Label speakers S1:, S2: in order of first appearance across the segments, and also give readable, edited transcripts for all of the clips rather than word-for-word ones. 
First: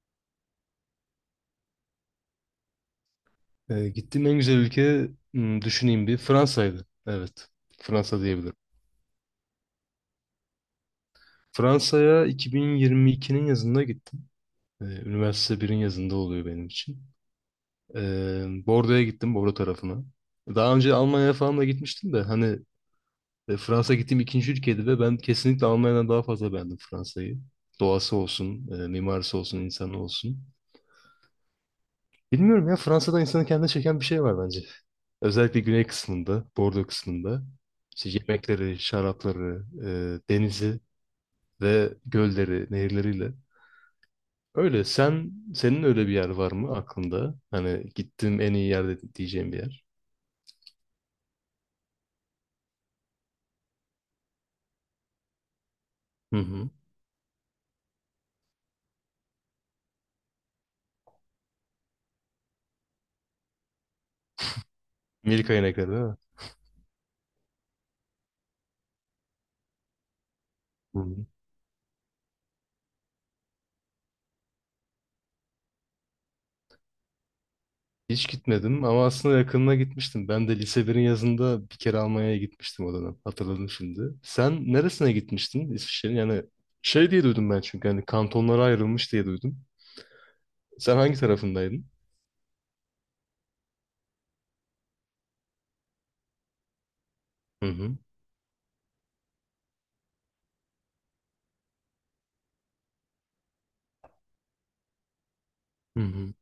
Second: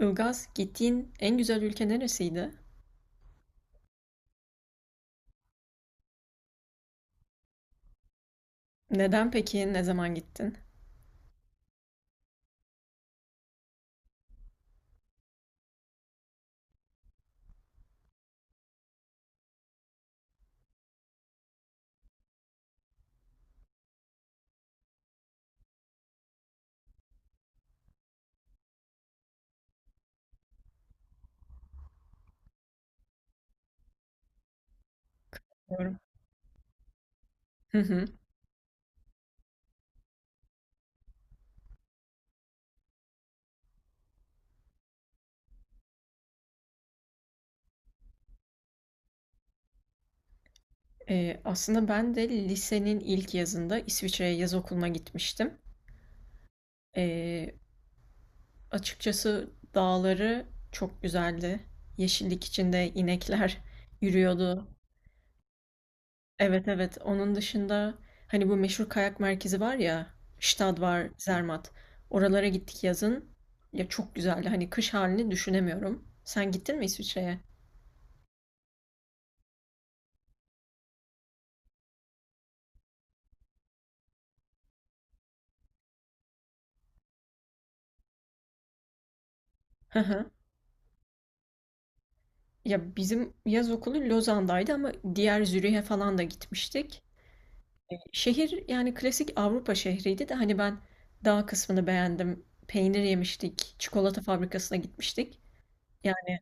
S1: Ilgaz, gittiğin en güzel ülke neresiydi?
S2: Gittiğim en güzel ülke düşüneyim bir Fransa'ydı. Evet. Fransa diyebilirim.
S1: Neden peki? Ne zaman gittin?
S2: Fransa'ya 2022'nin yazında gittim. Üniversite birin yazında oluyor benim için. Bordeaux'a gittim, Bordeaux tarafına. Daha önce Almanya'ya falan da gitmiştim de hani Fransa gittiğim ikinci ülkeydi ve ben kesinlikle Almanya'dan daha fazla beğendim Fransa'yı. Doğası olsun, mimarisi olsun, insanı olsun. Bilmiyorum ya Fransa'da insanı kendine çeken bir şey var bence. Özellikle güney
S1: Doğru.
S2: kısmında, Bordeaux kısmında.
S1: Hı hı.
S2: İşte yemekleri, şarapları, denizi ve gölleri, nehirleriyle. Öyle. Senin öyle bir yer var mı aklında? Hani gittiğim en iyi yerde diyeceğim bir yer.
S1: Aslında ben de lisenin ilk yazında İsviçre'ye yaz okuluna gitmiştim.
S2: Hı hı.
S1: Ee, Açıkçası dağları çok güzeldi. Yeşillik içinde inekler yürüyordu.
S2: Milka inekleri değil mi?
S1: Evet, evet. Onun dışında hani bu meşhur kayak merkezi var ya, Stad
S2: Hı
S1: var,
S2: hı.
S1: Zermatt. Oralara gittik yazın. Ya çok güzeldi. Hani kış halini düşünemiyorum. Sen gittin mi İsviçre'ye?
S2: Hiç gitmedim ama aslında yakınına gitmiştim. Ben de lise birin yazında bir kere Almanya'ya gitmiştim o dönem. Hatırladım şimdi. Sen neresine gitmiştin İsviçre'nin? Yani şey diye duydum ben çünkü hani kantonlara ayrılmış diye duydum. Sen hangi tarafındaydın?
S1: Ya bizim yaz okulu Lozan'daydı ama diğer Zürih'e falan da gitmiştik.
S2: Hı hı.
S1: Şehir yani klasik Avrupa şehriydi de hani ben dağ kısmını beğendim. Peynir yemiştik, çikolata fabrikasına gitmiştik.
S2: Hı hı.
S1: Yani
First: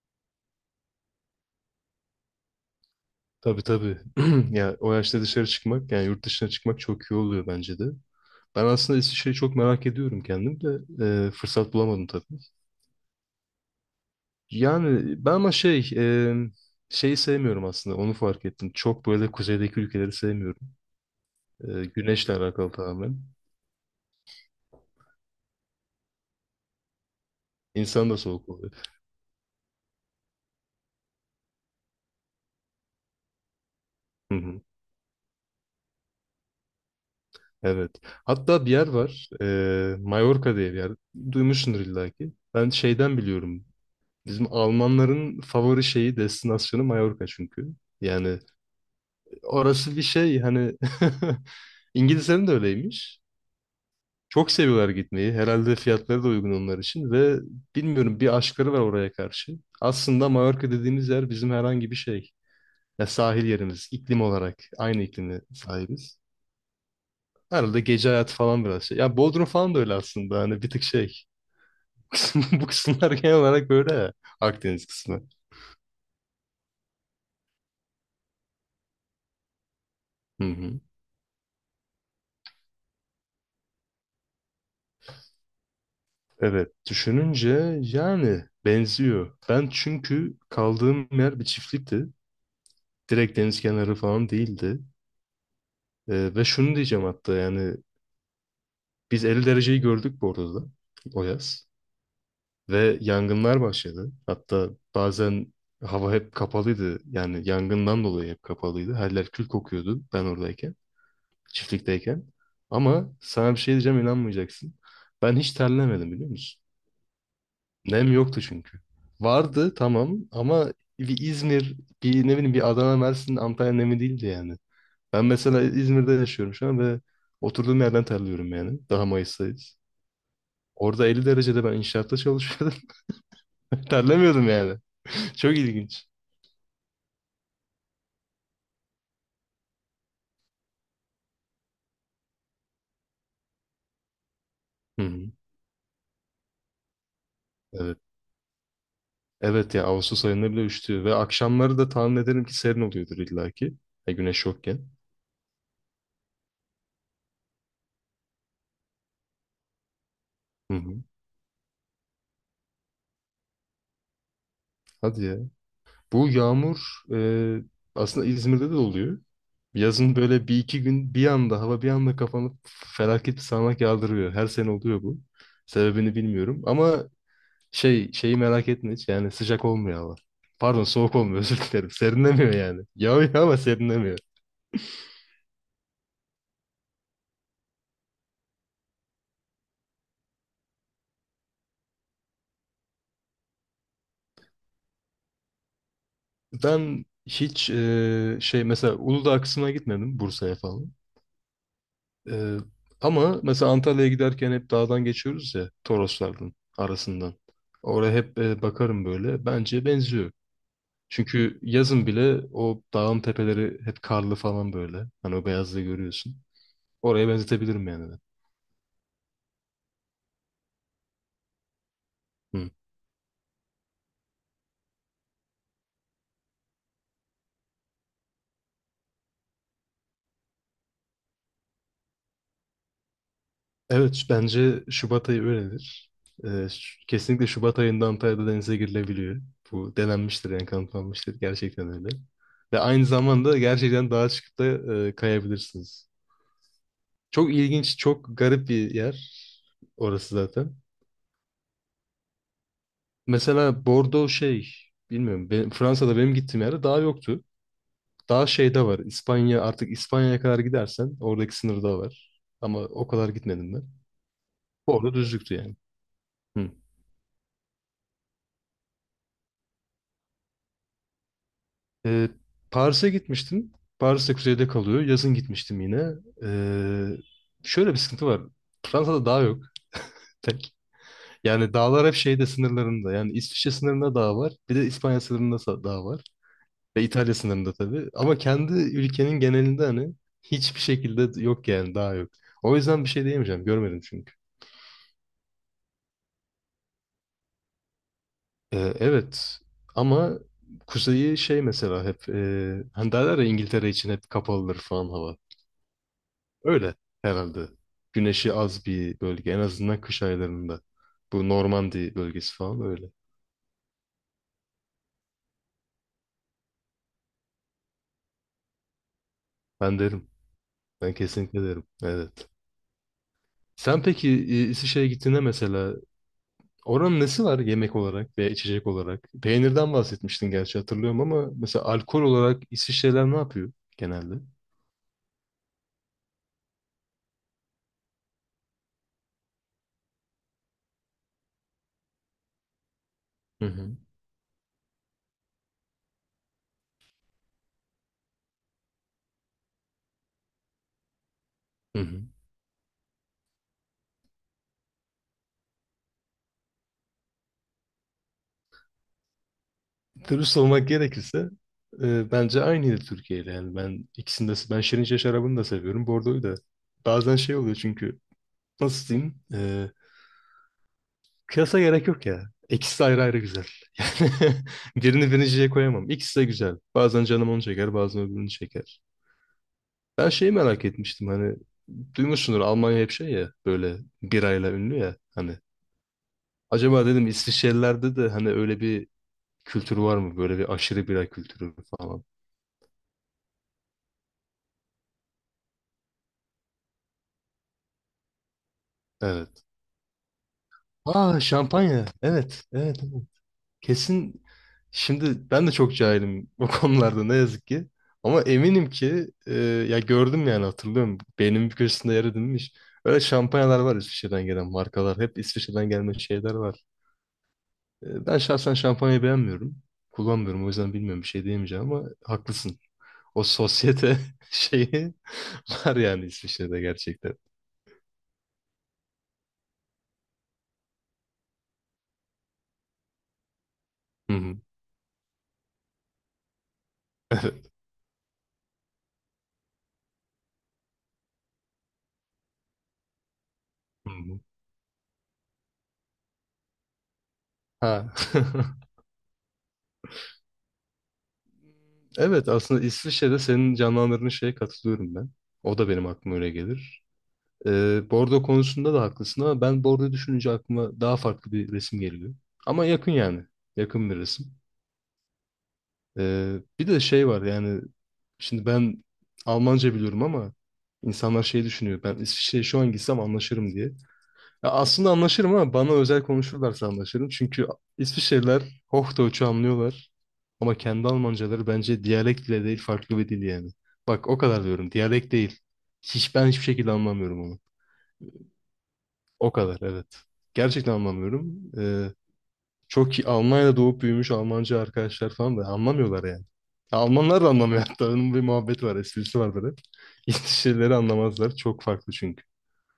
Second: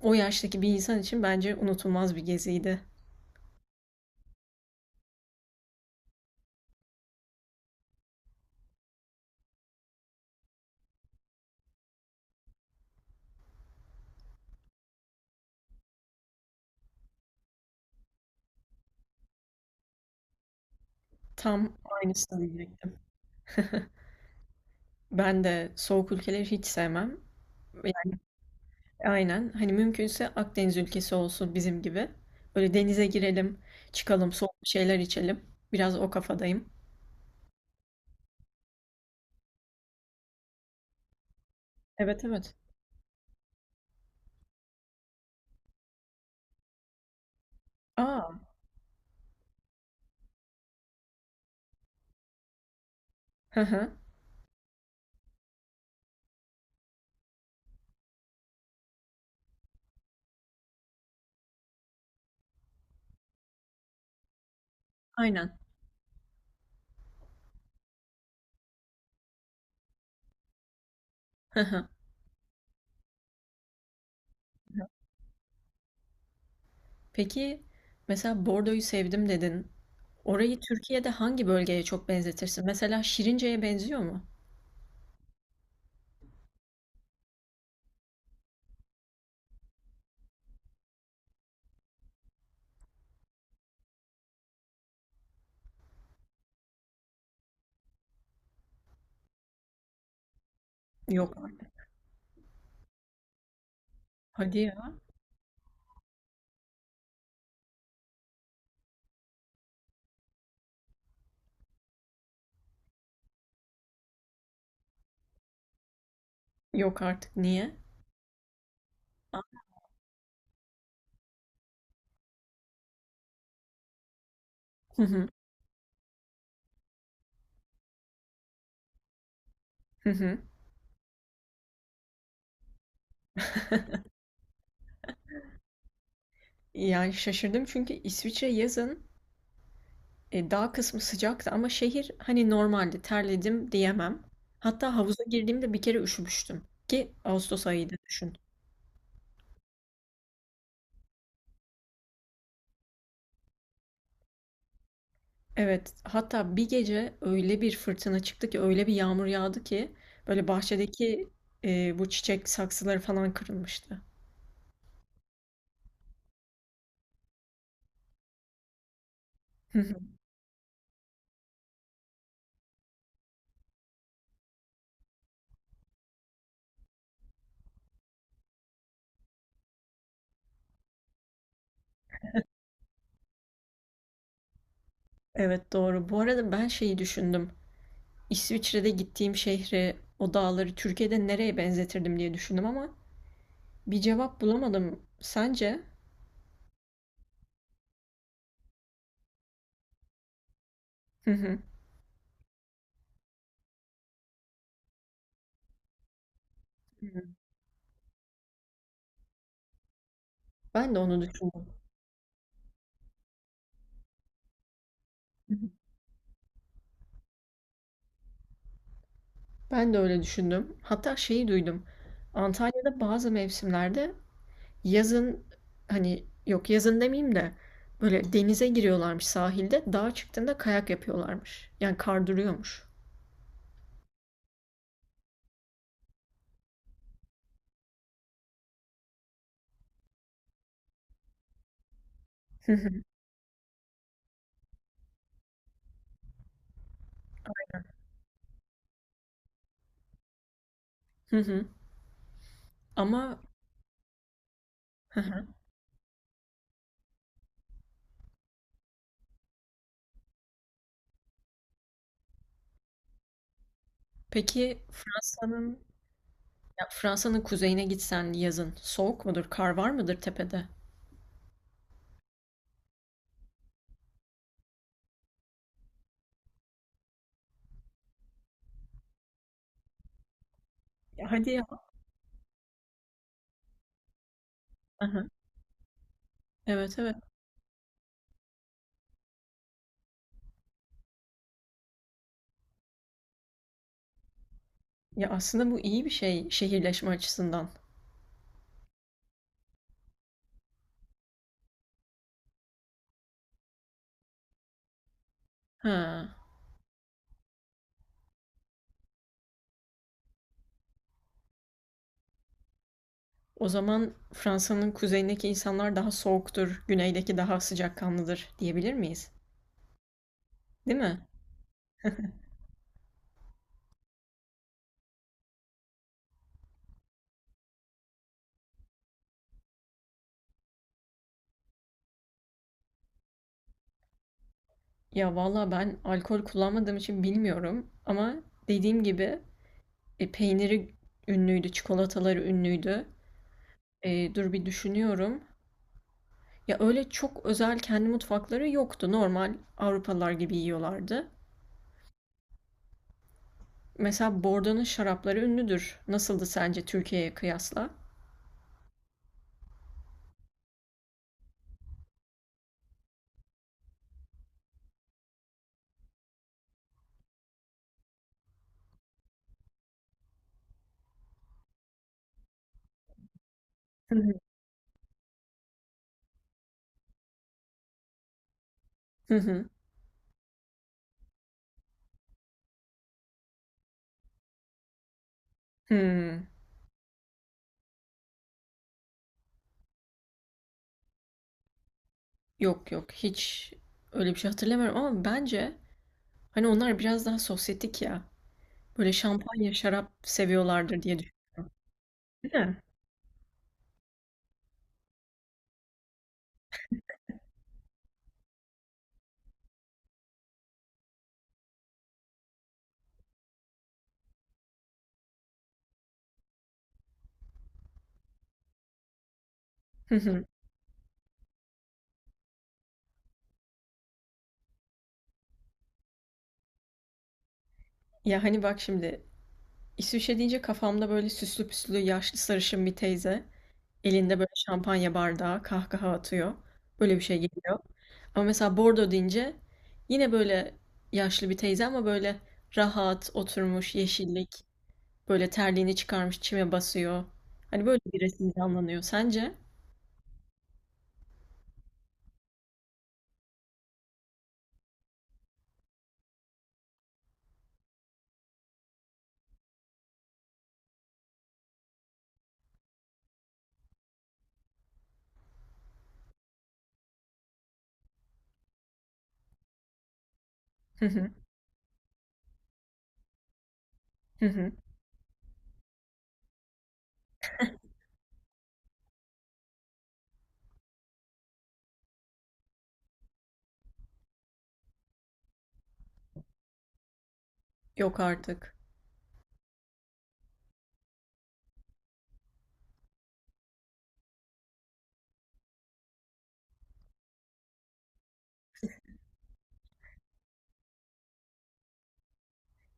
S1: o yaştaki bir insan için bence unutulmaz bir geziydi.
S2: Tabii tabii. Ya o yaşta dışarı çıkmak yani yurt dışına çıkmak çok iyi oluyor bence de. Ben aslında İsviçre'yi çok merak ediyorum kendim de fırsat bulamadım tabii. Yani ben ama şeyi sevmiyorum aslında onu fark ettim. Çok böyle kuzeydeki ülkeleri sevmiyorum.
S1: Tam
S2: Güneşle
S1: aynısını
S2: alakalı
S1: diyecektim.
S2: tamamen.
S1: Ben de soğuk ülkeleri hiç sevmem.
S2: İnsan
S1: Yani
S2: da soğuk oluyor.
S1: aynen hani mümkünse Akdeniz ülkesi olsun bizim gibi. Böyle denize girelim, çıkalım,
S2: Hı hı.
S1: soğuk bir şeyler içelim. Biraz o kafadayım.
S2: Evet. Hatta bir yer var. E, Mallorca diye bir yer. Duymuşsundur illa
S1: Evet,
S2: ki.
S1: evet.
S2: Ben şeyden biliyorum. Bizim Almanların favori şeyi, destinasyonu Mallorca çünkü.
S1: Aa.
S2: Yani orası bir şey hani İngilizlerin de öyleymiş.
S1: Hı hı.
S2: Çok seviyorlar gitmeyi. Herhalde fiyatları da uygun onlar için ve bilmiyorum bir aşkları var oraya karşı. Aslında Mallorca dediğimiz yer bizim herhangi bir şey. Ya sahil yerimiz, iklim olarak aynı iklimi
S1: Aynen.
S2: sahibiz. Herhalde gece hayatı falan biraz şey. Ya Bodrum falan da öyle aslında. Hani bir tık şey.
S1: Hı hı.
S2: Bu kısımlar genel olarak böyle ya. Akdeniz kısmı.
S1: Peki mesela Bordo'yu sevdim dedin.
S2: Hı
S1: Orayı
S2: hı.
S1: Türkiye'de hangi bölgeye çok benzetirsin? Mesela Şirince'ye benziyor mu?
S2: Evet. Düşününce yani benziyor. Ben çünkü kaldığım yer bir çiftlikti. Direkt deniz kenarı falan değildi. Ve şunu diyeceğim hatta yani biz 50 dereceyi gördük bu arada da, o
S1: Yok artık.
S2: yaz. Ve yangınlar başladı.
S1: Hadi
S2: Hatta
S1: ya.
S2: bazen hava hep kapalıydı. Yani yangından dolayı hep kapalıydı. Her yer kül kokuyordu ben oradayken. Çiftlikteyken. Ama sana bir şey diyeceğim inanmayacaksın. Ben hiç terlemedim biliyor musun?
S1: Yok artık. Niye?
S2: Nem yoktu çünkü.
S1: Aa.
S2: Vardı tamam ama bir İzmir, bir ne bileyim bir Adana, Mersin, Antalya nemi değildi yani.
S1: Hı
S2: Ben
S1: hı.
S2: mesela İzmir'de yaşıyorum şu an ve oturduğum yerden terliyorum yani. Daha Mayıs'tayız.
S1: Hı hı.
S2: Orada 50 derecede ben inşaatta çalışıyordum. Terlemiyordum yani. Çok ilginç.
S1: Yani şaşırdım çünkü İsviçre yazın dağ kısmı sıcaktı ama şehir hani normaldi. Terledim diyemem. Hatta
S2: Hı
S1: havuza
S2: hı.
S1: girdiğimde bir kere üşümüştüm. Ki Ağustos ayıydı
S2: Evet.
S1: düşün.
S2: Evet ya Ağustos ayında bile üşütüyor ve akşamları da tahmin ederim ki serin oluyordur illaki. Ya güneş yokken.
S1: Evet, hatta bir gece öyle bir fırtına çıktı ki, öyle bir yağmur yağdı ki böyle
S2: Hı hı.
S1: bahçedeki bu çiçek saksıları falan kırılmıştı.
S2: Hadi ya. Bu yağmur e, aslında İzmir'de de oluyor.
S1: Hı hı.
S2: Yazın böyle bir iki gün bir anda hava bir anda kapanıp felaket bir sağanak yağdırıyor. Her sene oluyor bu. Sebebini bilmiyorum ama şeyi merak etme hiç yani sıcak olmuyor hava. Pardon soğuk olmuyor özür dilerim. Serinlemiyor yani. Yağıyor ama serinlemiyor.
S1: Evet, doğru. Bu arada ben şeyi düşündüm. İsviçre'de gittiğim şehri, o dağları Türkiye'de nereye benzetirdim diye düşündüm ama bir cevap bulamadım. Sence?
S2: Ben hiç şey mesela Uludağ kısmına gitmedim Bursa'ya falan.
S1: Hı hı.
S2: Ee, ama mesela Antalya'ya giderken hep dağdan geçiyoruz ya Toroslardan
S1: Hı hı.
S2: arasından. Oraya hep bakarım böyle. Bence benziyor.
S1: Ben de onu
S2: Çünkü
S1: düşündüm.
S2: yazın bile o dağın tepeleri hep karlı falan böyle. Hani o
S1: Hı hı.
S2: beyazlığı görüyorsun. Oraya benzetebilirim yani. Ben.
S1: Ben de öyle düşündüm. Hatta şeyi duydum.
S2: Hı.
S1: Antalya'da bazı mevsimlerde yazın hani yok yazın demeyeyim de böyle denize giriyorlarmış sahilde. Dağa çıktığında kayak yapıyorlarmış. Yani kar duruyormuş.
S2: Evet bence Şubat ayı öyledir. Kesinlikle Şubat ayında Antalya'da denize girilebiliyor. Bu denenmiştir yani kanıtlanmıştır. Gerçekten öyle.
S1: Hı
S2: Ve
S1: hı.
S2: aynı zamanda gerçekten dağa çıkıp da kayabilirsiniz. Çok ilginç, çok garip bir yer orası zaten.
S1: Hı hı. Ama
S2: Mesela
S1: hı hı.
S2: bilmiyorum. Fransa'da benim gittiğim yerde dağ yoktu. Daha şeyde var. İspanya'ya kadar gidersen oradaki sınırda var. Ama o kadar gitmedim ben.
S1: Peki
S2: Orada düzlüktü yani.
S1: Fransa'nın
S2: Hı.
S1: ya Fransa'nın kuzeyine gitsen yazın soğuk mudur? Kar var mıdır tepede?
S2: Ee, Paris'e gitmiştim. Paris'te kuzeyde kalıyor. Yazın gitmiştim yine. Ee, şöyle bir sıkıntı var. Fransa'da dağ yok. Tek.
S1: Ya hadi ya.
S2: Yani dağlar hep şeyde sınırlarında. Yani İsviçre sınırında dağ var. Bir de
S1: Hı
S2: İspanya
S1: hı.
S2: sınırında dağ var.
S1: Evet,
S2: Ve
S1: evet.
S2: İtalya sınırında tabii. Ama kendi ülkenin genelinde hani hiçbir şekilde yok yani daha yok. O yüzden bir şey diyemeyeceğim. Görmedim çünkü.
S1: Ya aslında bu iyi bir şey şehirleşme açısından.
S2: Evet ama kuzeyi şey mesela hep hani derler ya İngiltere için hep kapalıdır falan hava.
S1: Ha.
S2: Öyle herhalde. Güneşi az bir bölge en azından kış aylarında. Bu Normandiya bölgesi falan öyle.
S1: O zaman Fransa'nın kuzeyindeki insanlar daha soğuktur, güneydeki daha sıcakkanlıdır diyebilir miyiz?
S2: Ben derim.
S1: Değil
S2: Ben
S1: mi?
S2: kesinlikle derim. Evet. Sen peki İsviçre'ye gittiğinde mesela oranın nesi var yemek olarak veya içecek olarak? Peynirden bahsetmiştin gerçi hatırlıyorum ama mesela alkol olarak İsviçreler ne yapıyor genelde?
S1: Ya valla ben alkol kullanmadığım için bilmiyorum ama dediğim gibi peyniri ünlüydü, çikolataları ünlüydü.
S2: Hı hı.
S1: Dur bir düşünüyorum. Ya öyle çok özel kendi mutfakları yoktu. Normal Avrupalılar gibi yiyorlardı.
S2: Hı hı.
S1: Mesela Bordeaux'un şarapları ünlüdür. Nasıldı sence Türkiye'ye kıyasla?
S2: Dürüst olmak gerekirse bence aynıydı Türkiye ile. Yani ben ikisini de Şirince şarabını da seviyorum. Bordo'yu da. Bazen şey oluyor çünkü nasıl diyeyim? Kıyasa gerek yok ya. İkisi de ayrı ayrı güzel.
S1: Hı hı.
S2: Yani birini birinciye koyamam. İkisi de güzel. Bazen canım onu çeker, bazen öbürünü çeker.
S1: Hı hı.
S2: Ben şeyi merak etmiştim hani duymuşsundur Almanya hep şey ya böyle birayla ünlü ya hani.
S1: Hmm.
S2: Acaba dedim İsviçrelilerde de hani öyle bir kültür var mı? Böyle bir aşırı bira kültürü falan.
S1: Yok, yok, hiç öyle bir şey hatırlamıyorum ama bence hani onlar biraz daha sosyetik ya. Böyle
S2: Evet.
S1: şampanya, şarap seviyorlardır diye
S2: Aa
S1: düşünüyorum.
S2: şampanya.
S1: Değil
S2: Evet.
S1: mi?
S2: Evet. evet. Kesin şimdi ben de çok cahilim bu konularda ne yazık ki. Ama eminim ki ya gördüm yani hatırlıyorum. Beynimin bir köşesinde yer edinmiş. Öyle şampanyalar var İsviçre'den gelen markalar. Hep İsviçre'den gelme şeyler var. Ben şahsen şampanyayı beğenmiyorum. Kullanmıyorum o yüzden bilmiyorum bir şey diyemeyeceğim ama haklısın. O sosyete şeyi var yani İsviçre'de gerçekten.
S1: Ya hani bak şimdi İsviçre deyince kafamda böyle süslü püslü yaşlı sarışın bir teyze
S2: Hı
S1: elinde böyle
S2: hı.
S1: şampanya bardağı kahkaha atıyor. Böyle bir şey
S2: Evet.
S1: geliyor. Ama mesela Bordeaux deyince yine böyle yaşlı bir teyze ama böyle rahat oturmuş
S2: Hı hı.
S1: yeşillik böyle terliğini çıkarmış çime basıyor. Hani
S2: Ha.
S1: böyle bir resim canlanıyor sence?
S2: Evet aslında İsviçre'de senin canlandırdığın şeye katılıyorum ben. O da benim aklıma öyle gelir. Bordo konusunda da haklısın ama ben Bordo düşününce aklıma daha farklı bir resim geliyor. Ama yakın yani. Yakın bir resim. Bir de şey var yani şimdi ben Almanca biliyorum ama
S1: Hı hı,
S2: insanlar şey düşünüyor. Ben İsviçre'ye şu an gitsem anlaşırım diye.
S1: hı
S2: Ya
S1: hı.
S2: aslında anlaşırım ama bana özel konuşurlarsa anlaşırım. Çünkü İsviçreliler Hochdeutsch'u anlıyorlar. Ama kendi Almancaları bence diyalekt bile değil farklı bir dil yani. Bak o kadar diyorum diyalekt değil. Hiçbir şekilde anlamıyorum onu.
S1: Yok artık.
S2: O kadar evet. Gerçekten anlamıyorum. Çok iyi. Almanya'da doğup büyümüş Almancı arkadaşlar falan da anlamıyorlar yani. Almanlar da anlamıyor hatta. Onun bir muhabbet var, esprisi var böyle. İngilizce şeyleri anlamazlar. Çok farklı çünkü.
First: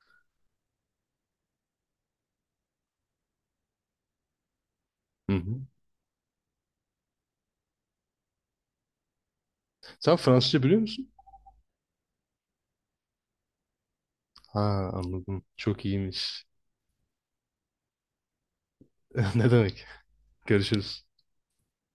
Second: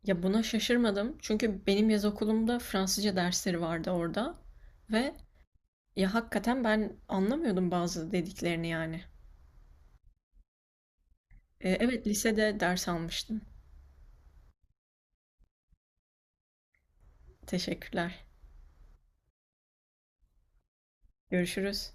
S1: Ya buna şaşırmadım çünkü benim yaz okulumda Fransızca dersleri vardı orada ve
S2: Hı hı.
S1: ya hakikaten ben anlamıyordum bazı dediklerini yani.
S2: Sen Fransızca biliyor musun?
S1: Evet, lisede ders almıştım.
S2: Ha anladım. Çok iyiymiş.
S1: Teşekkürler.
S2: Ne demek? Görüşürüz.
S1: Görüşürüz.